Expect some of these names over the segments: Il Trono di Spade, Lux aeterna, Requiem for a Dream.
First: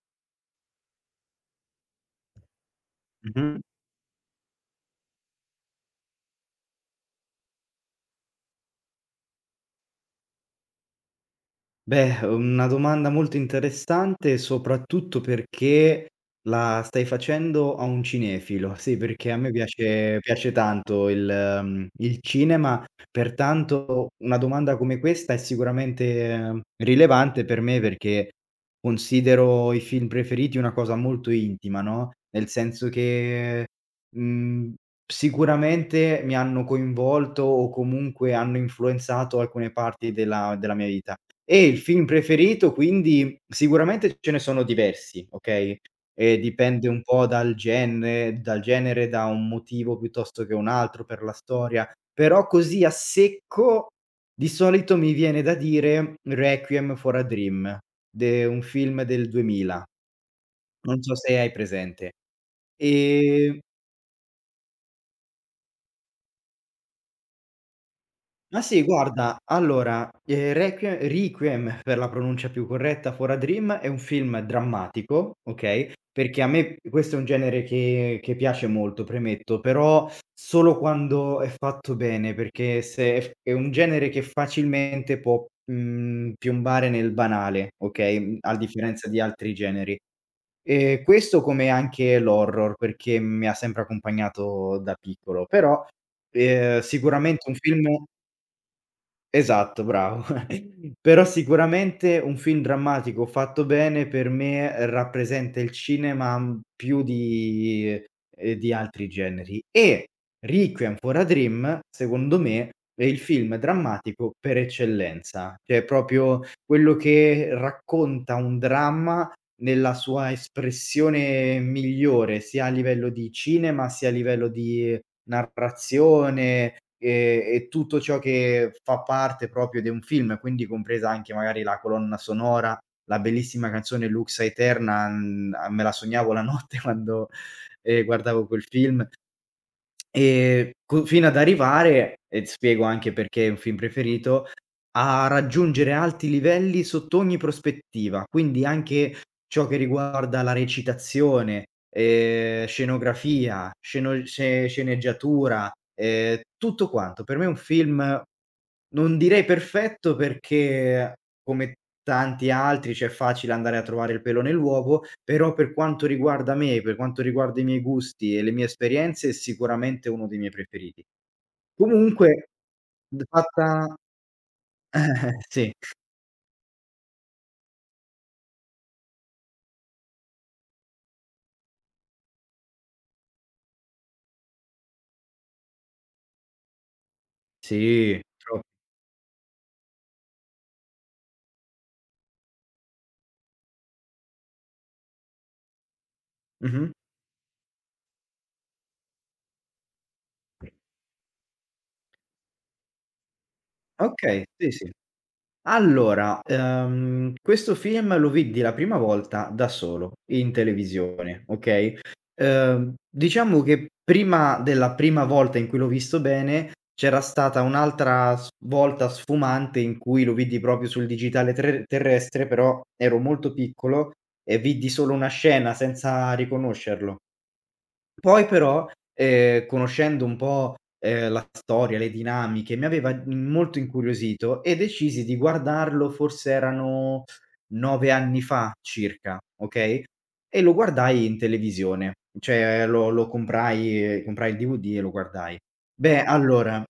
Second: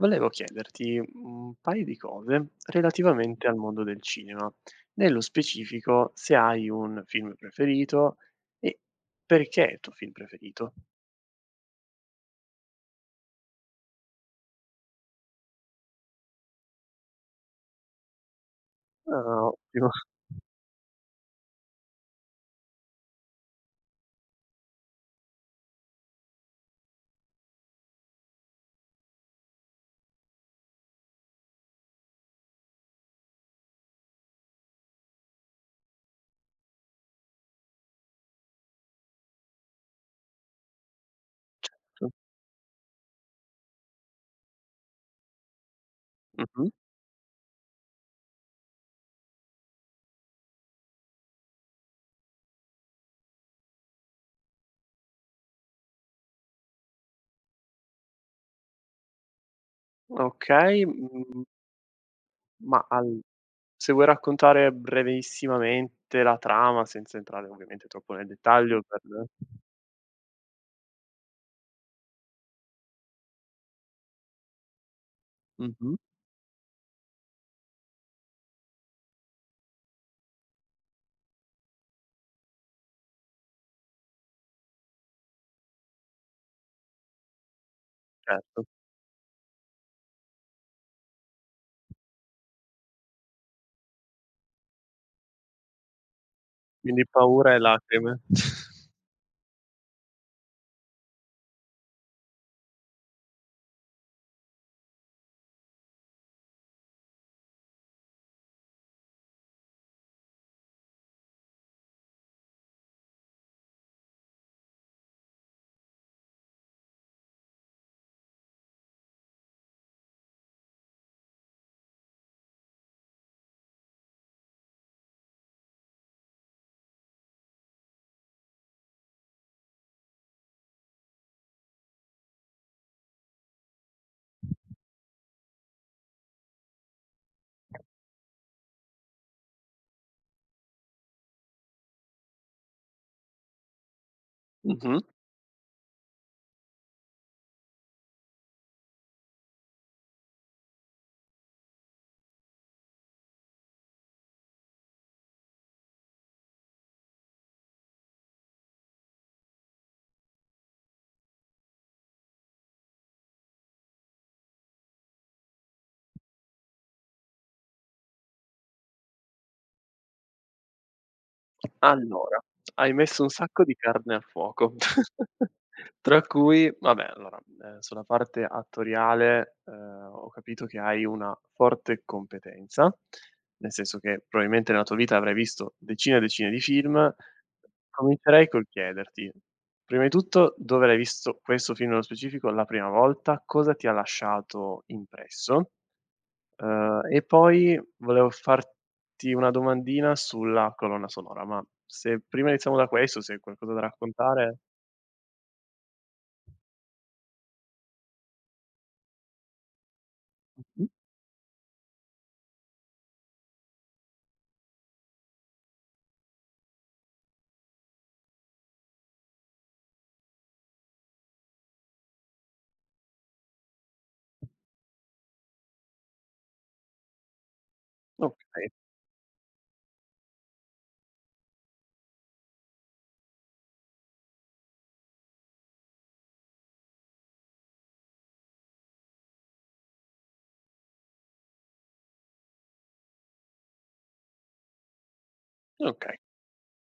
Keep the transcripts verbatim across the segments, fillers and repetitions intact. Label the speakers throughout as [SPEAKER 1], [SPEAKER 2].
[SPEAKER 1] Volevo chiederti un paio di cose relativamente al
[SPEAKER 2] Mh-mh.
[SPEAKER 1] mondo del cinema. Nello specifico, se hai un film preferito e perché è il tuo film preferito.
[SPEAKER 2] Beh, una domanda molto interessante, soprattutto perché la stai facendo a un cinefilo. Sì, perché a
[SPEAKER 1] Ah,
[SPEAKER 2] me
[SPEAKER 1] ottimo.
[SPEAKER 2] piace piace tanto il mhmm, il cinema, pertanto una domanda come questa è sicuramente ehm, rilevante per me, perché considero i film preferiti una cosa molto intima, no, nel senso che, mhmm, sicuramente mi hanno coinvolto o comunque hanno influenzato alcune parti della della mia vita. E il film preferito quindi sicuramente ce ne sono diversi, okay, ehm,
[SPEAKER 1] Mh-mh.
[SPEAKER 2] dipende un po' dal genere dal genere, da un motivo piuttosto che un altro per la storia, però così a secco di solito mi viene da dire Requiem for a Dream, de un film del duemila,
[SPEAKER 1] Okay,
[SPEAKER 2] non so se
[SPEAKER 1] mhmm,
[SPEAKER 2] hai presente.
[SPEAKER 1] ma al
[SPEAKER 2] Ehm
[SPEAKER 1] se vuoi raccontare brevissimamente la trama, senza entrare ovviamente troppo nel
[SPEAKER 2] Ma sì,
[SPEAKER 1] dettaglio per
[SPEAKER 2] guarda, allora, ehm, Requie Requiem per la pronuncia più corretta, For a Dream è un film drammatico, okay,
[SPEAKER 1] mh-mh,
[SPEAKER 2] perché a me questo è un genere che che piace molto, premetto, però solo quando è fatto bene, perché se è f è un genere che facilmente può, mhmm, piombare nel banale, okay, mhmm, a
[SPEAKER 1] certo.
[SPEAKER 2] differenza di altri generi. Ehm, questo come anche l'horror, perché mi ha sempre accompagnato da piccolo, però, ehm,
[SPEAKER 1] Quindi
[SPEAKER 2] sicuramente
[SPEAKER 1] paura
[SPEAKER 2] un
[SPEAKER 1] e
[SPEAKER 2] film.
[SPEAKER 1] lacrime.
[SPEAKER 2] Esatto, bravo. Però sicuramente un film drammatico fatto bene per me eh, rappresenta il cinema, mhmm, più di ehm, di altri generi. E Requiem for a Dream, secondo me, è il film drammatico per eccellenza. Cioè, è proprio quello che racconta un dramma nella sua espressione migliore, sia a livello di cinema, sia a livello di narrazione e e tutto ciò che fa parte proprio de un film, quindi compresa anche magari la colonna sonora, la bellissima canzone "Lux aeterna", mhmm, a me la sognavo la notte quando, ehm, guardavo quel film. Ehm, co Fino ad arrivare, e spiego anche perché è un film preferito,
[SPEAKER 1] Mh-mh.
[SPEAKER 2] a raggiungere alti livelli sotto ogni prospettiva, quindi anche ciò che riguarda la recitazione, ehm, scenografia, sceno sce sceneggiatura, ehm, tutto quanto. Per me è un film non direi perfetto perché come tanti altri, cioè è facile andare a trovare il pelo nell'uovo, però per quanto riguarda me, per quanto riguarda i miei gusti e le mie esperienze, è sicuramente uno dei miei preferiti.
[SPEAKER 1] Allora,
[SPEAKER 2] Comunque
[SPEAKER 1] hai
[SPEAKER 2] d
[SPEAKER 1] messo un sacco di
[SPEAKER 2] fatta
[SPEAKER 1] carne al fuoco,
[SPEAKER 2] sì,
[SPEAKER 1] tra cui vabbè, allora, ehm, sulla parte attoriale, ehm, ho capito che hai una forte competenza, nel senso che probabilmente nella tua vita avrai visto decine e decine di film.
[SPEAKER 2] sì,
[SPEAKER 1] Comincerei
[SPEAKER 2] tro
[SPEAKER 1] col chiederti, prima di tutto, dove l'hai visto questo film nello specifico la prima volta, cosa ti ha lasciato impresso.
[SPEAKER 2] mh-mh.
[SPEAKER 1] Uhm, e poi volevo farti una domandina sulla colonna sonora, ma se prima iniziamo da questo, se hai qualcosa da
[SPEAKER 2] Okay,
[SPEAKER 1] raccontare.
[SPEAKER 2] sì, sì. Allora, ehm, questo film lo vidi la prima volta da solo in
[SPEAKER 1] Mh-mh,
[SPEAKER 2] televisione, okay? Ehm, diciamo che prima della prima volta in cui l'ho visto bene, c'era stata un'altra s volta sfumante in cui lo vidi proprio sul digitale tre terrestre, però ero molto piccolo e vidi solo una scena senza riconoscerlo. Poi
[SPEAKER 1] okay,
[SPEAKER 2] però, ehm, conoscendo un po', ehm, la storia, le dinamiche, mi aveva, mhmm, molto incuriosito e decisi di guardarlo, forse erano nove anni fa circa, okay, e lo guardai in televisione, cioè lo lo comprai comprai il D V D e lo guardai.
[SPEAKER 1] okay,
[SPEAKER 2] Beh, allora,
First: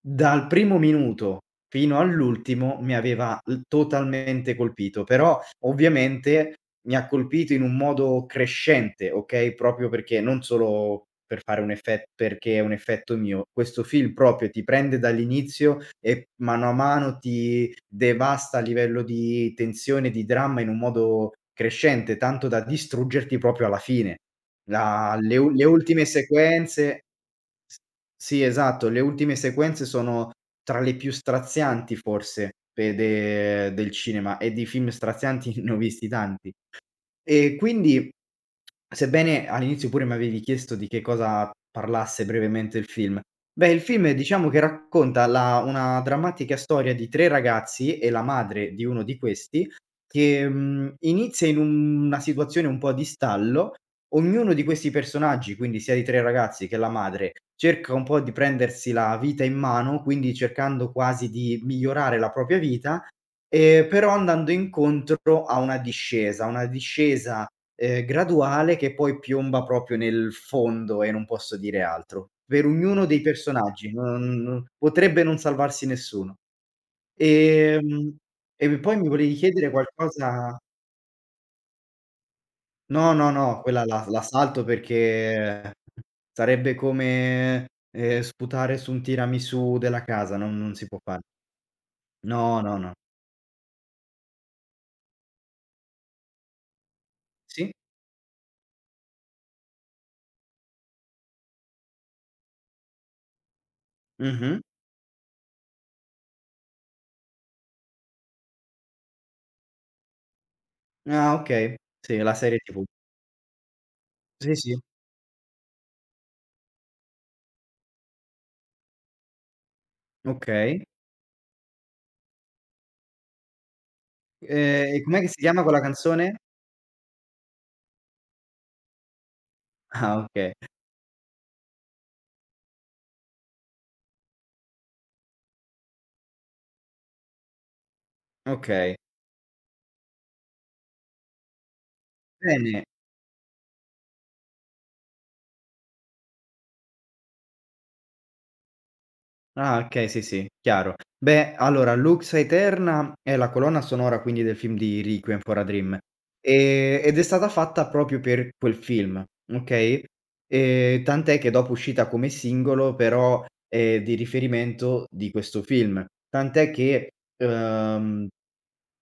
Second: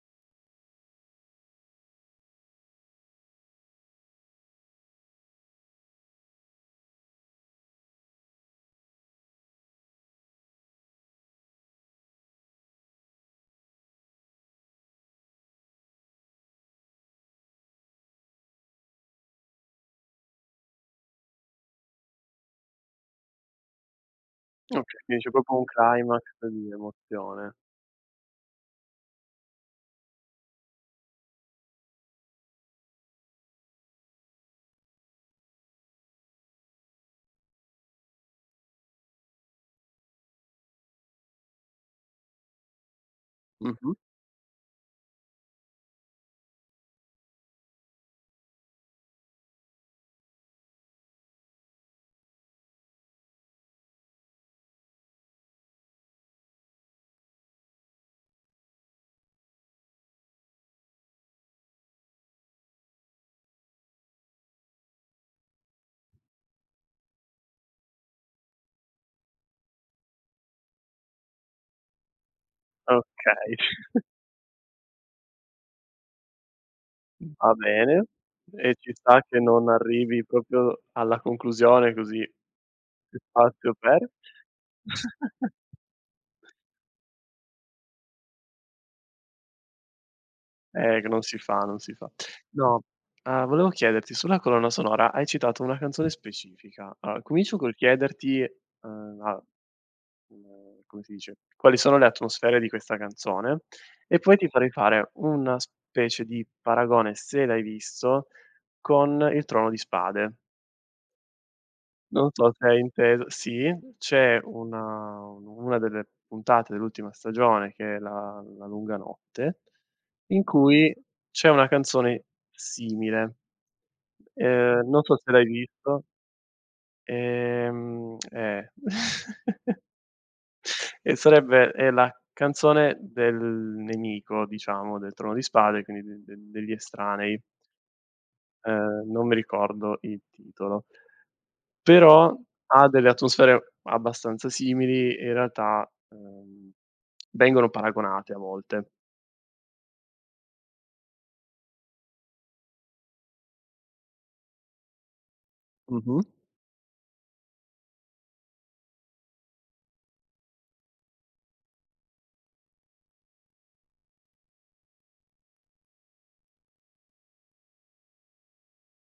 [SPEAKER 2] dal primo minuto fino all'ultimo mi aveva l totalmente colpito, però ovviamente mi ha colpito in un modo crescente, okay, proprio perché non solo per fare un effet perché è un effetto mio. Questo film proprio ti prende dall'inizio e mano a mano ti devasta a livello di tensione, di dramma in un modo crescente, tanto da distruggerti proprio alla fine.
[SPEAKER 1] okay,
[SPEAKER 2] La
[SPEAKER 1] quindi c'è
[SPEAKER 2] le u
[SPEAKER 1] proprio
[SPEAKER 2] Le
[SPEAKER 1] un
[SPEAKER 2] ultime
[SPEAKER 1] climax di
[SPEAKER 2] sequenze
[SPEAKER 1] emozione.
[SPEAKER 2] s sì, esatto, le ultime sequenze sono tra le più strazianti forse pe de del cinema e di film strazianti ne ho visti tanti. E quindi, sebbene all'inizio pure m'avevi chiesto di che cosa parlasse brevemente il film, beh, il
[SPEAKER 1] Mh-mh,
[SPEAKER 2] film diciamo che racconta la una drammatica storia di tre ragazzi e la madre di uno di questi che, mhmm, inizia in un una situazione un po' di stallo. Ognuno di questi personaggi, quindi sia i tre ragazzi che la madre, cerca un po' di prendersi la vita in mano, quindi cercando quasi di migliorare la propria vita. Ehm, però andando incontro a una discesa, una discesa, ehm, graduale che poi piomba proprio nel fondo e non posso dire altro. Per ognuno dei
[SPEAKER 1] okay,
[SPEAKER 2] personaggi, non potrebbe non salvarsi nessuno.
[SPEAKER 1] va bene.
[SPEAKER 2] Ehm,
[SPEAKER 1] E
[SPEAKER 2] e
[SPEAKER 1] ci
[SPEAKER 2] poi mi
[SPEAKER 1] sta
[SPEAKER 2] volevi
[SPEAKER 1] che non
[SPEAKER 2] chiedere
[SPEAKER 1] arrivi
[SPEAKER 2] qualcosa.
[SPEAKER 1] proprio alla conclusione, così
[SPEAKER 2] No,
[SPEAKER 1] c'è
[SPEAKER 2] no, no,
[SPEAKER 1] spazio
[SPEAKER 2] quella la
[SPEAKER 1] per.
[SPEAKER 2] la salto perché sarebbe come, ehm, sputare su un tiramisù della casa, non non si può
[SPEAKER 1] Eh, che
[SPEAKER 2] fare.
[SPEAKER 1] non si fa, non si fa.
[SPEAKER 2] No, no,
[SPEAKER 1] No,
[SPEAKER 2] no.
[SPEAKER 1] uhm, volevo chiederti sulla colonna sonora hai citato una canzone specifica. Allora, comincio
[SPEAKER 2] Sì?
[SPEAKER 1] col chiederti, uhm, a mhmm, come si dice, quali sono le atmosfere di questa canzone e poi ti
[SPEAKER 2] Mh-mh.
[SPEAKER 1] farei fare una specie di paragone, se l'hai visto, con Il Trono di Spade.
[SPEAKER 2] Ah, okay, sì,
[SPEAKER 1] Non
[SPEAKER 2] la
[SPEAKER 1] so
[SPEAKER 2] serie
[SPEAKER 1] se hai
[SPEAKER 2] tivù.
[SPEAKER 1] inteso sì, c'è
[SPEAKER 2] Sì, sì,
[SPEAKER 1] una una delle puntate dell'ultima stagione che è la la lunga notte, in
[SPEAKER 2] okay.
[SPEAKER 1] cui c'è una canzone simile. Ehm,
[SPEAKER 2] Ehm, e
[SPEAKER 1] non so
[SPEAKER 2] com'è che
[SPEAKER 1] se
[SPEAKER 2] si
[SPEAKER 1] l'hai
[SPEAKER 2] chiama quella
[SPEAKER 1] visto,
[SPEAKER 2] canzone?
[SPEAKER 1] ehm, eh,
[SPEAKER 2] Ah, okay,
[SPEAKER 1] e sarebbe è la canzone del nemico, diciamo, del Trono di Spade, quindi de de degli estranei.
[SPEAKER 2] okay.
[SPEAKER 1] Ehm, non mi ricordo il titolo. Però
[SPEAKER 2] Bene.
[SPEAKER 1] ha delle atmosfere abbastanza simili e in realtà, ehm, vengono paragonate a volte.
[SPEAKER 2] Ah, okay, sì, sì, chiaro. Beh, allora, Lux Aeterna è la colonna sonora quindi del film di Requiem for a Dream,
[SPEAKER 1] Mh-mh.
[SPEAKER 2] ehm, ed è stata fatta proprio per quel film, okay, ehm, tant'è che dopo è uscita come singolo però è di riferimento di questo film. Tant'è che, uhm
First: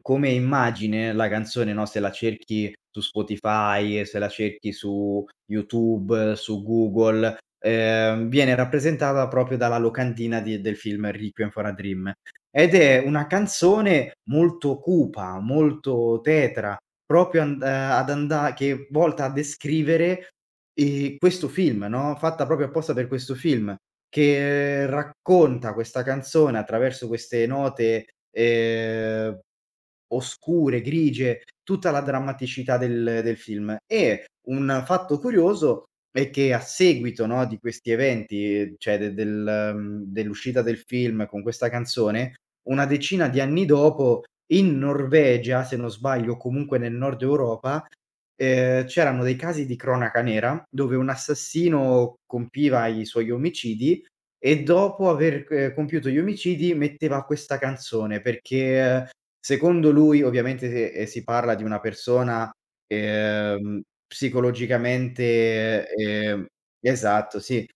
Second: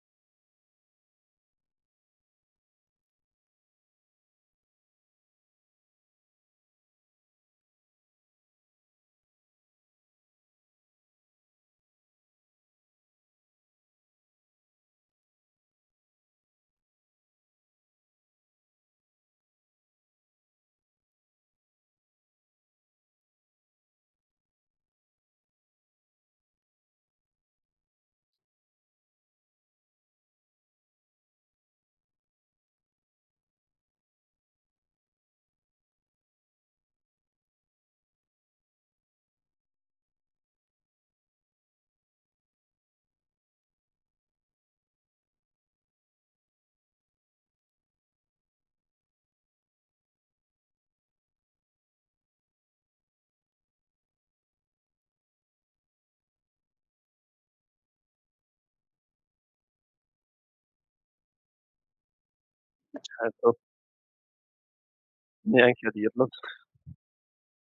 [SPEAKER 2] come immagine la canzone, no, se la cerchi su Spotify, e se la cerchi su YouTube, su Google, ehm, viene rappresentata proprio dalla locandina di del film Requiem for a Dream. Ed è una canzone molto cupa, molto tetra, proprio and ehm, ad anda che volta a descrivere, ehm, questo film, no, fatta proprio apposta per questo film, che racconta questa canzone attraverso queste note, ehm oscure, grigie, tutta la drammaticità del del film. E un fatto curioso è che a seguito, no, di questi eventi, cioè de del mhmm, dell'uscita del film con questa canzone, una decina di anni dopo in Norvegia, se non sbaglio, o comunque nel nord Europa, ehm, c'erano dei casi di cronaca nera, dove un assassino compiva i suoi omicidi e dopo aver c compiuto gli omicidi metteva questa canzone, perché eh, secondo lui ovviamente se ehm, si parla di una persona,
[SPEAKER 1] Certo,
[SPEAKER 2] ehm, psicologicamente,
[SPEAKER 1] neanche a dirlo.
[SPEAKER 2] ehm esatto, sì.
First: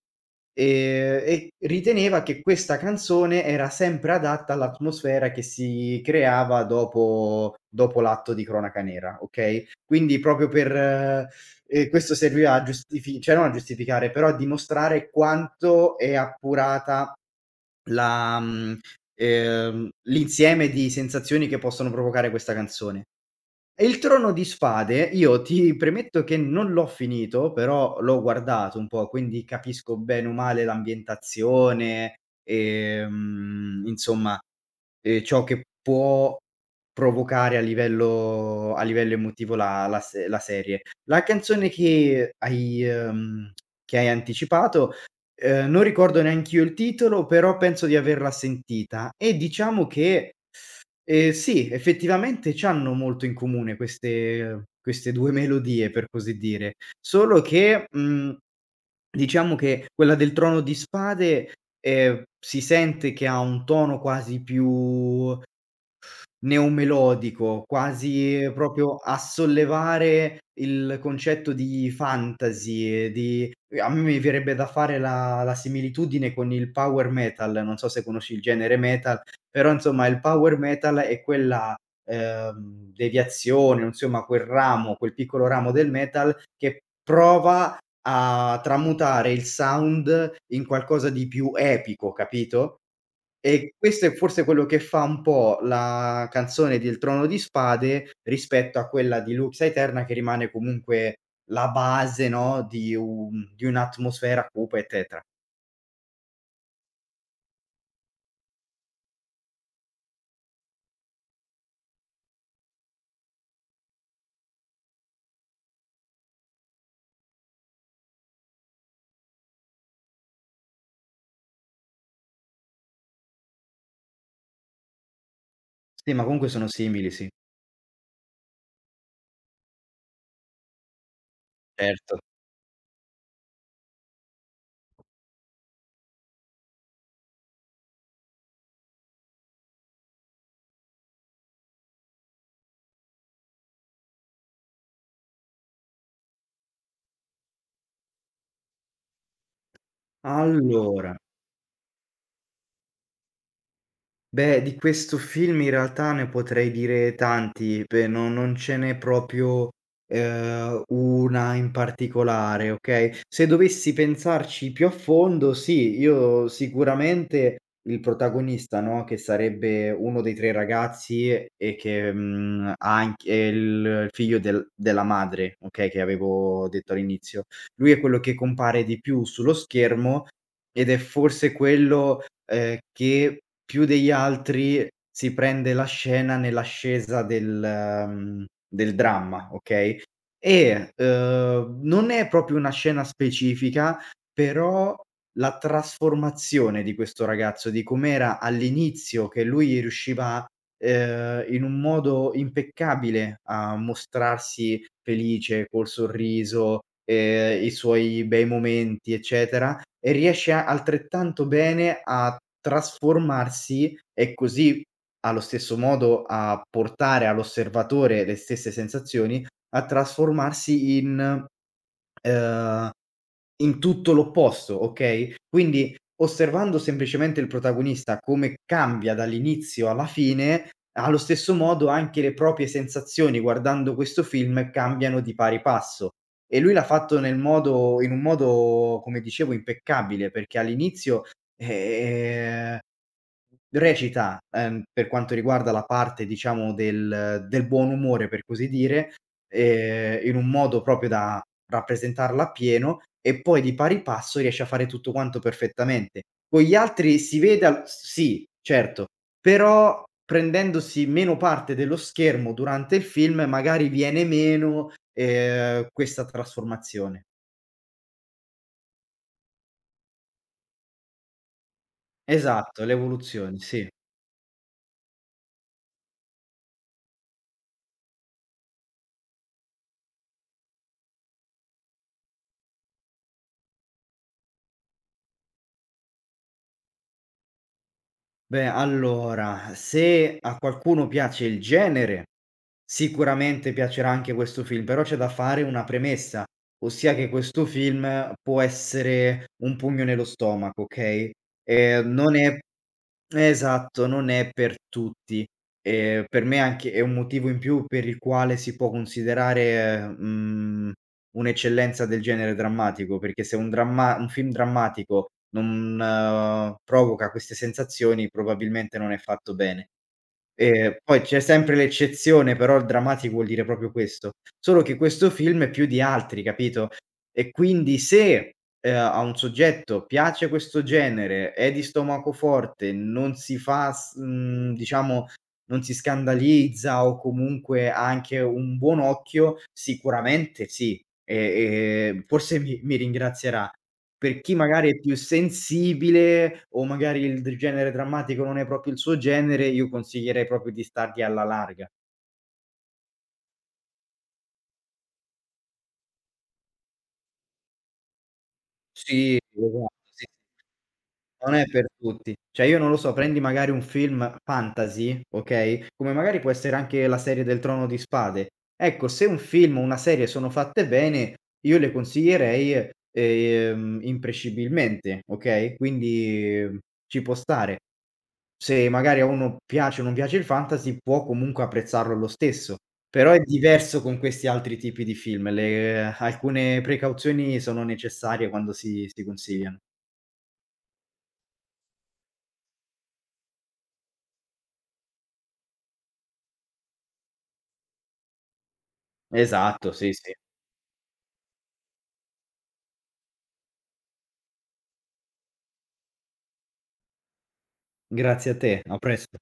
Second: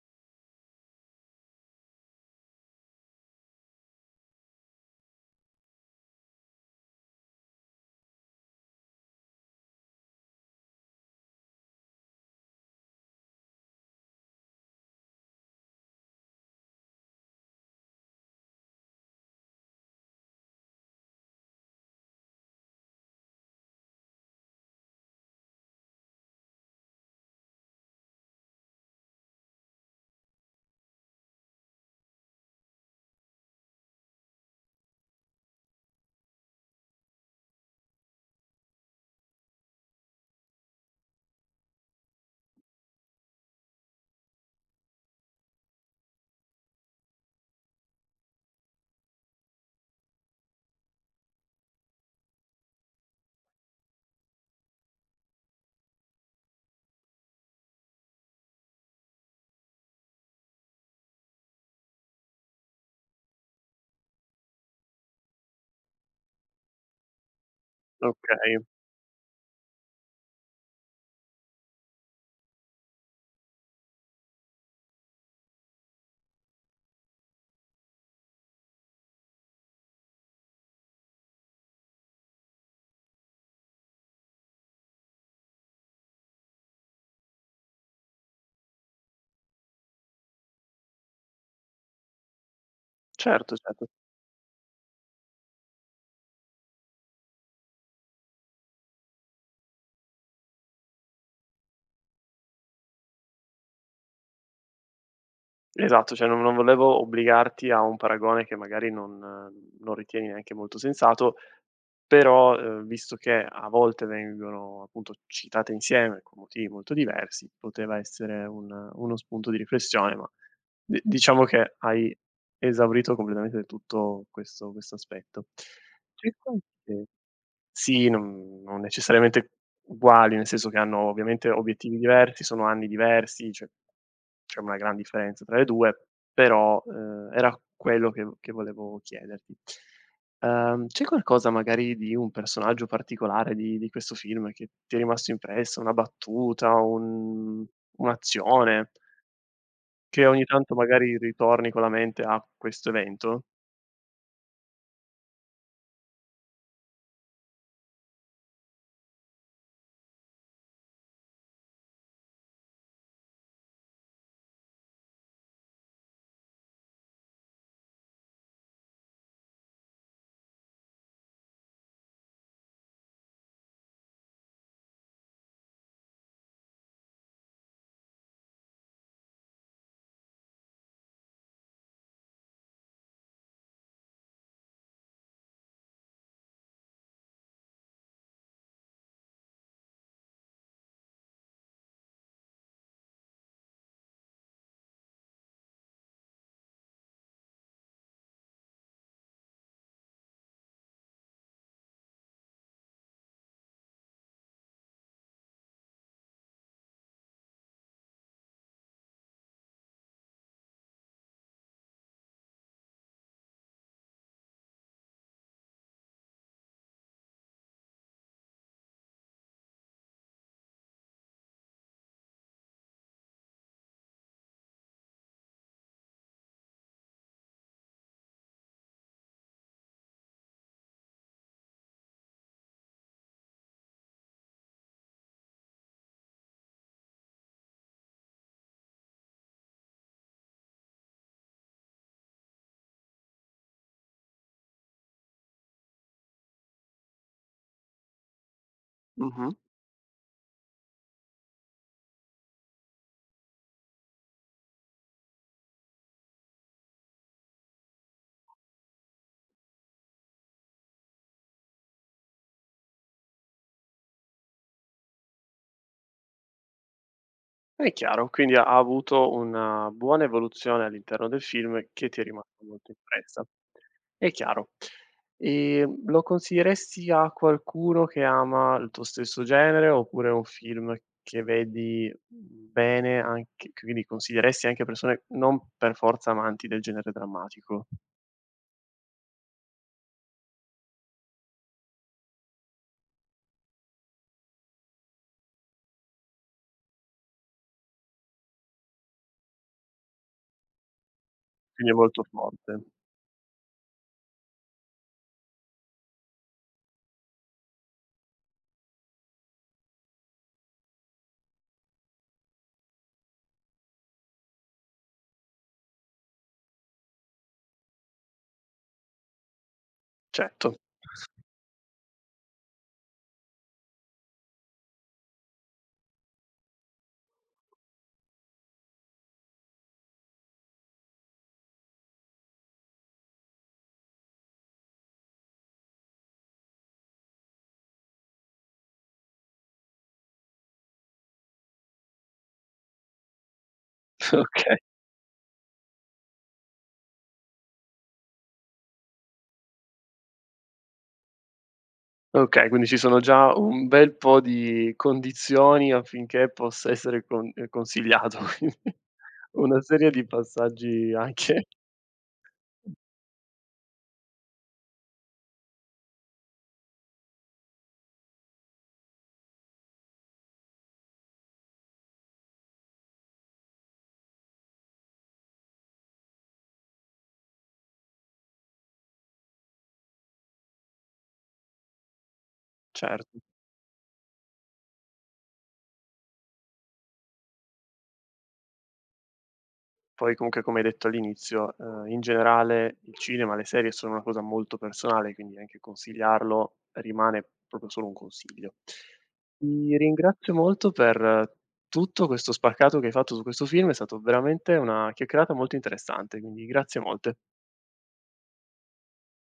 [SPEAKER 2] Ehm, e riteneva che questa canzone era sempre adatta all'atmosfera che si creava dopo dopo l'atto di cronaca nera, okay, quindi proprio per ehm, questo serviva a giustifi cioè non a giustificare, però a dimostrare quanto è appurata la mhmm, ehm, l'insieme di sensazioni che possono provocare questa canzone. E il Trono di Spade io ti premetto che non l'ho finito, però l'ho guardato un po', quindi capisco bene o male l'ambientazione, ehm, insomma Ehm, ciò che può provocare a livello a livello emotivo la la se la serie. La canzone che hai ehm, che hai anticipato, ehm, non ricordo neanch'io il titolo, però penso di averla sentita e diciamo che, ehm, sì, effettivamente c'hanno molto in comune queste queste due melodie, per così dire. Solo che, mhmm, diciamo che quella del Trono di Spade, ehm, si sente che ha un tono quasi più neomelodico, quasi eh,
[SPEAKER 1] Okay,
[SPEAKER 2] proprio a sollevare il concetto di fantasy e di uhm, a me mi verrebbe da fare la la similitudine con il power metal, non so se conosci il genere metal, però insomma il power metal è quella, ehm, deviazione, insomma quel ramo, quel piccolo ramo del metal che prova a tramutare il sound in qualcosa di più epico, capito?
[SPEAKER 1] certo,
[SPEAKER 2] E
[SPEAKER 1] certo.
[SPEAKER 2] questo è forse quello che fa un po' la canzone di Il Trono di Spade rispetto a quella di Lux Aeterna che rimane comunque la base, no, di un di un'atmosfera cupa, eccetera.
[SPEAKER 1] Esatto, cioè non non volevo obbligarti a un paragone che magari non non ritieni neanche molto sensato. Però, uhm, visto che a volte vengono appunto citate insieme con motivi molto diversi, poteva essere un uno spunto di riflessione, ma di diciamo che hai esaurito completamente del tutto questo questo aspetto.
[SPEAKER 2] Sì, ma
[SPEAKER 1] C'è
[SPEAKER 2] comunque sono
[SPEAKER 1] qualche
[SPEAKER 2] simili, sì,
[SPEAKER 1] sì, non non necessariamente uguali, nel senso che hanno ovviamente obiettivi
[SPEAKER 2] certo.
[SPEAKER 1] diversi, sono anni diversi, cioè c'è una gran differenza tra le due, però, ehm, era quello che v che volevo chiederti. Ehm, c'è qualcosa magari di un personaggio particolare di di questo film che ti è rimasto impresso, una battuta, un un'azione, che ogni tanto
[SPEAKER 2] Allora,
[SPEAKER 1] magari ritorni con la mente a questo evento?
[SPEAKER 2] beh, di questo film in realtà ne potrei dire tanti, pe no, non ce n'è proprio, ehm, una in particolare, okay? Se dovessi pensarci più a fondo, sì, io sicuramente il protagonista, no, che sarebbe uno dei tre ragazzi e che, mhmm, ha anche il figlio del della madre, okay, che avevo detto all'inizio. Lui è quello che compare di più sullo schermo ed è forse quello, ehm, che più degli altri si prende la scena nell'ascesa del mhmm, del dramma, okay, e, uhm, non è proprio una scena specifica, però la trasformazione di questo ragazzo, di com'era all'inizio che lui riusciva ehm, in un modo impeccabile a mostrarsi felice, col sorriso, ehm, i suoi bei momenti, eccetera, e riesce a altrettanto bene a trasformarsi e così, allo stesso modo, a portare all'osservatore le stesse sensazioni, a trasformarsi in, ehm in tutto l'opposto, okay, quindi osservando semplicemente il protagonista come cambia dall'inizio alla fine, allo stesso modo anche le proprie sensazioni guardando questo film cambiano di pari passo. E lui l'ha fatto nel modo in un modo, come dicevo, impeccabile, perché all'inizio, ehm recita, ehm, per quanto riguarda la parte diciamo del del buon umore, per così dire,
[SPEAKER 1] Mh-mh.
[SPEAKER 2] ehm, in un modo proprio da rappresentarla appieno e poi di pari passo riesce a fare tutto quanto perfettamente. Con gli altri si vede al s sì, certo, però prendendosi meno parte dello schermo durante il film magari viene meno, ehm, questa trasformazione.
[SPEAKER 1] È chiaro, quindi ha ha avuto una buona evoluzione all'interno del film che ti è rimasto
[SPEAKER 2] Esatto,
[SPEAKER 1] molto impressa.
[SPEAKER 2] l'evoluzione, sì.
[SPEAKER 1] È chiaro. Ehm, lo consiglieresti a qualcuno che ama il tuo stesso genere, oppure è un film che vedi bene anche quindi consiglieresti anche a persone non per forza amanti del genere drammatico?
[SPEAKER 2] Beh, allora, se a qualcuno piace il genere, sicuramente piacerà anche questo film, però c'è da fare una premessa, ossia che questo film può essere un pugno nello stomaco, okay?
[SPEAKER 1] Quindi è
[SPEAKER 2] Ehm,
[SPEAKER 1] molto
[SPEAKER 2] non è.
[SPEAKER 1] forte.
[SPEAKER 2] Esatto, non è per tutti. Ehm, per me anche è un motivo in più per il quale si può considerare, mhmm, un'eccellenza del genere drammatico, perché se un dramma un film drammatico non eh, provoca queste sensazioni, probabilmente non è fatto bene.
[SPEAKER 1] Certo.
[SPEAKER 2] Ehm, poi c'è sempre l'eccezione, però il drammatico vuol dire proprio questo. Solo che questo film è più di altri, capito? E quindi se, ehm, a un soggetto piace questo genere, è di stomaco forte, non si fa s mhmm, diciamo non si scandalizza o comunque ha anche un buon occhio, sicuramente sì. E e forse mi mi ringrazierà. Per chi
[SPEAKER 1] Oka
[SPEAKER 2] magari è più sensibile o magari il d genere drammatico non è proprio il suo genere, io consiglierei proprio di stargli alla larga.
[SPEAKER 1] okay, quindi ci sono già un bel po' di condizioni affinché possa essere con ehm, consigliato, quindi
[SPEAKER 2] Sì,
[SPEAKER 1] una
[SPEAKER 2] esatto,
[SPEAKER 1] serie
[SPEAKER 2] sì, sì.
[SPEAKER 1] di passaggi
[SPEAKER 2] Non è
[SPEAKER 1] anche
[SPEAKER 2] per tutti. Cioè io non lo so, prendi magari un film fantasy, okay, come magari può essere anche la serie del Trono di Spade. Ecco, se un film o una serie sono fatte bene, io le consiglierei, ehm, imprescibilmente, okay, quindi ci può stare. Se magari a uno piace o non piace il fantasy, può comunque apprezzarlo lo stesso. Però
[SPEAKER 1] certo.
[SPEAKER 2] è diverso con questi altri tipi di film, le alcune precauzioni sono necessarie quando si si consigliano.
[SPEAKER 1] Poi comunque come hai detto all'inizio, ehm, in generale il cinema, le serie sono una cosa molto personale, quindi anche consigliarlo rimane proprio solo un consiglio.
[SPEAKER 2] Esatto,
[SPEAKER 1] Ti
[SPEAKER 2] sì, sì.
[SPEAKER 1] ringrazio molto per tutto questo spaccato che hai fatto su questo film, è stato veramente una chiacchierata molto interessante, quindi grazie molte.
[SPEAKER 2] Grazie a te, a presto.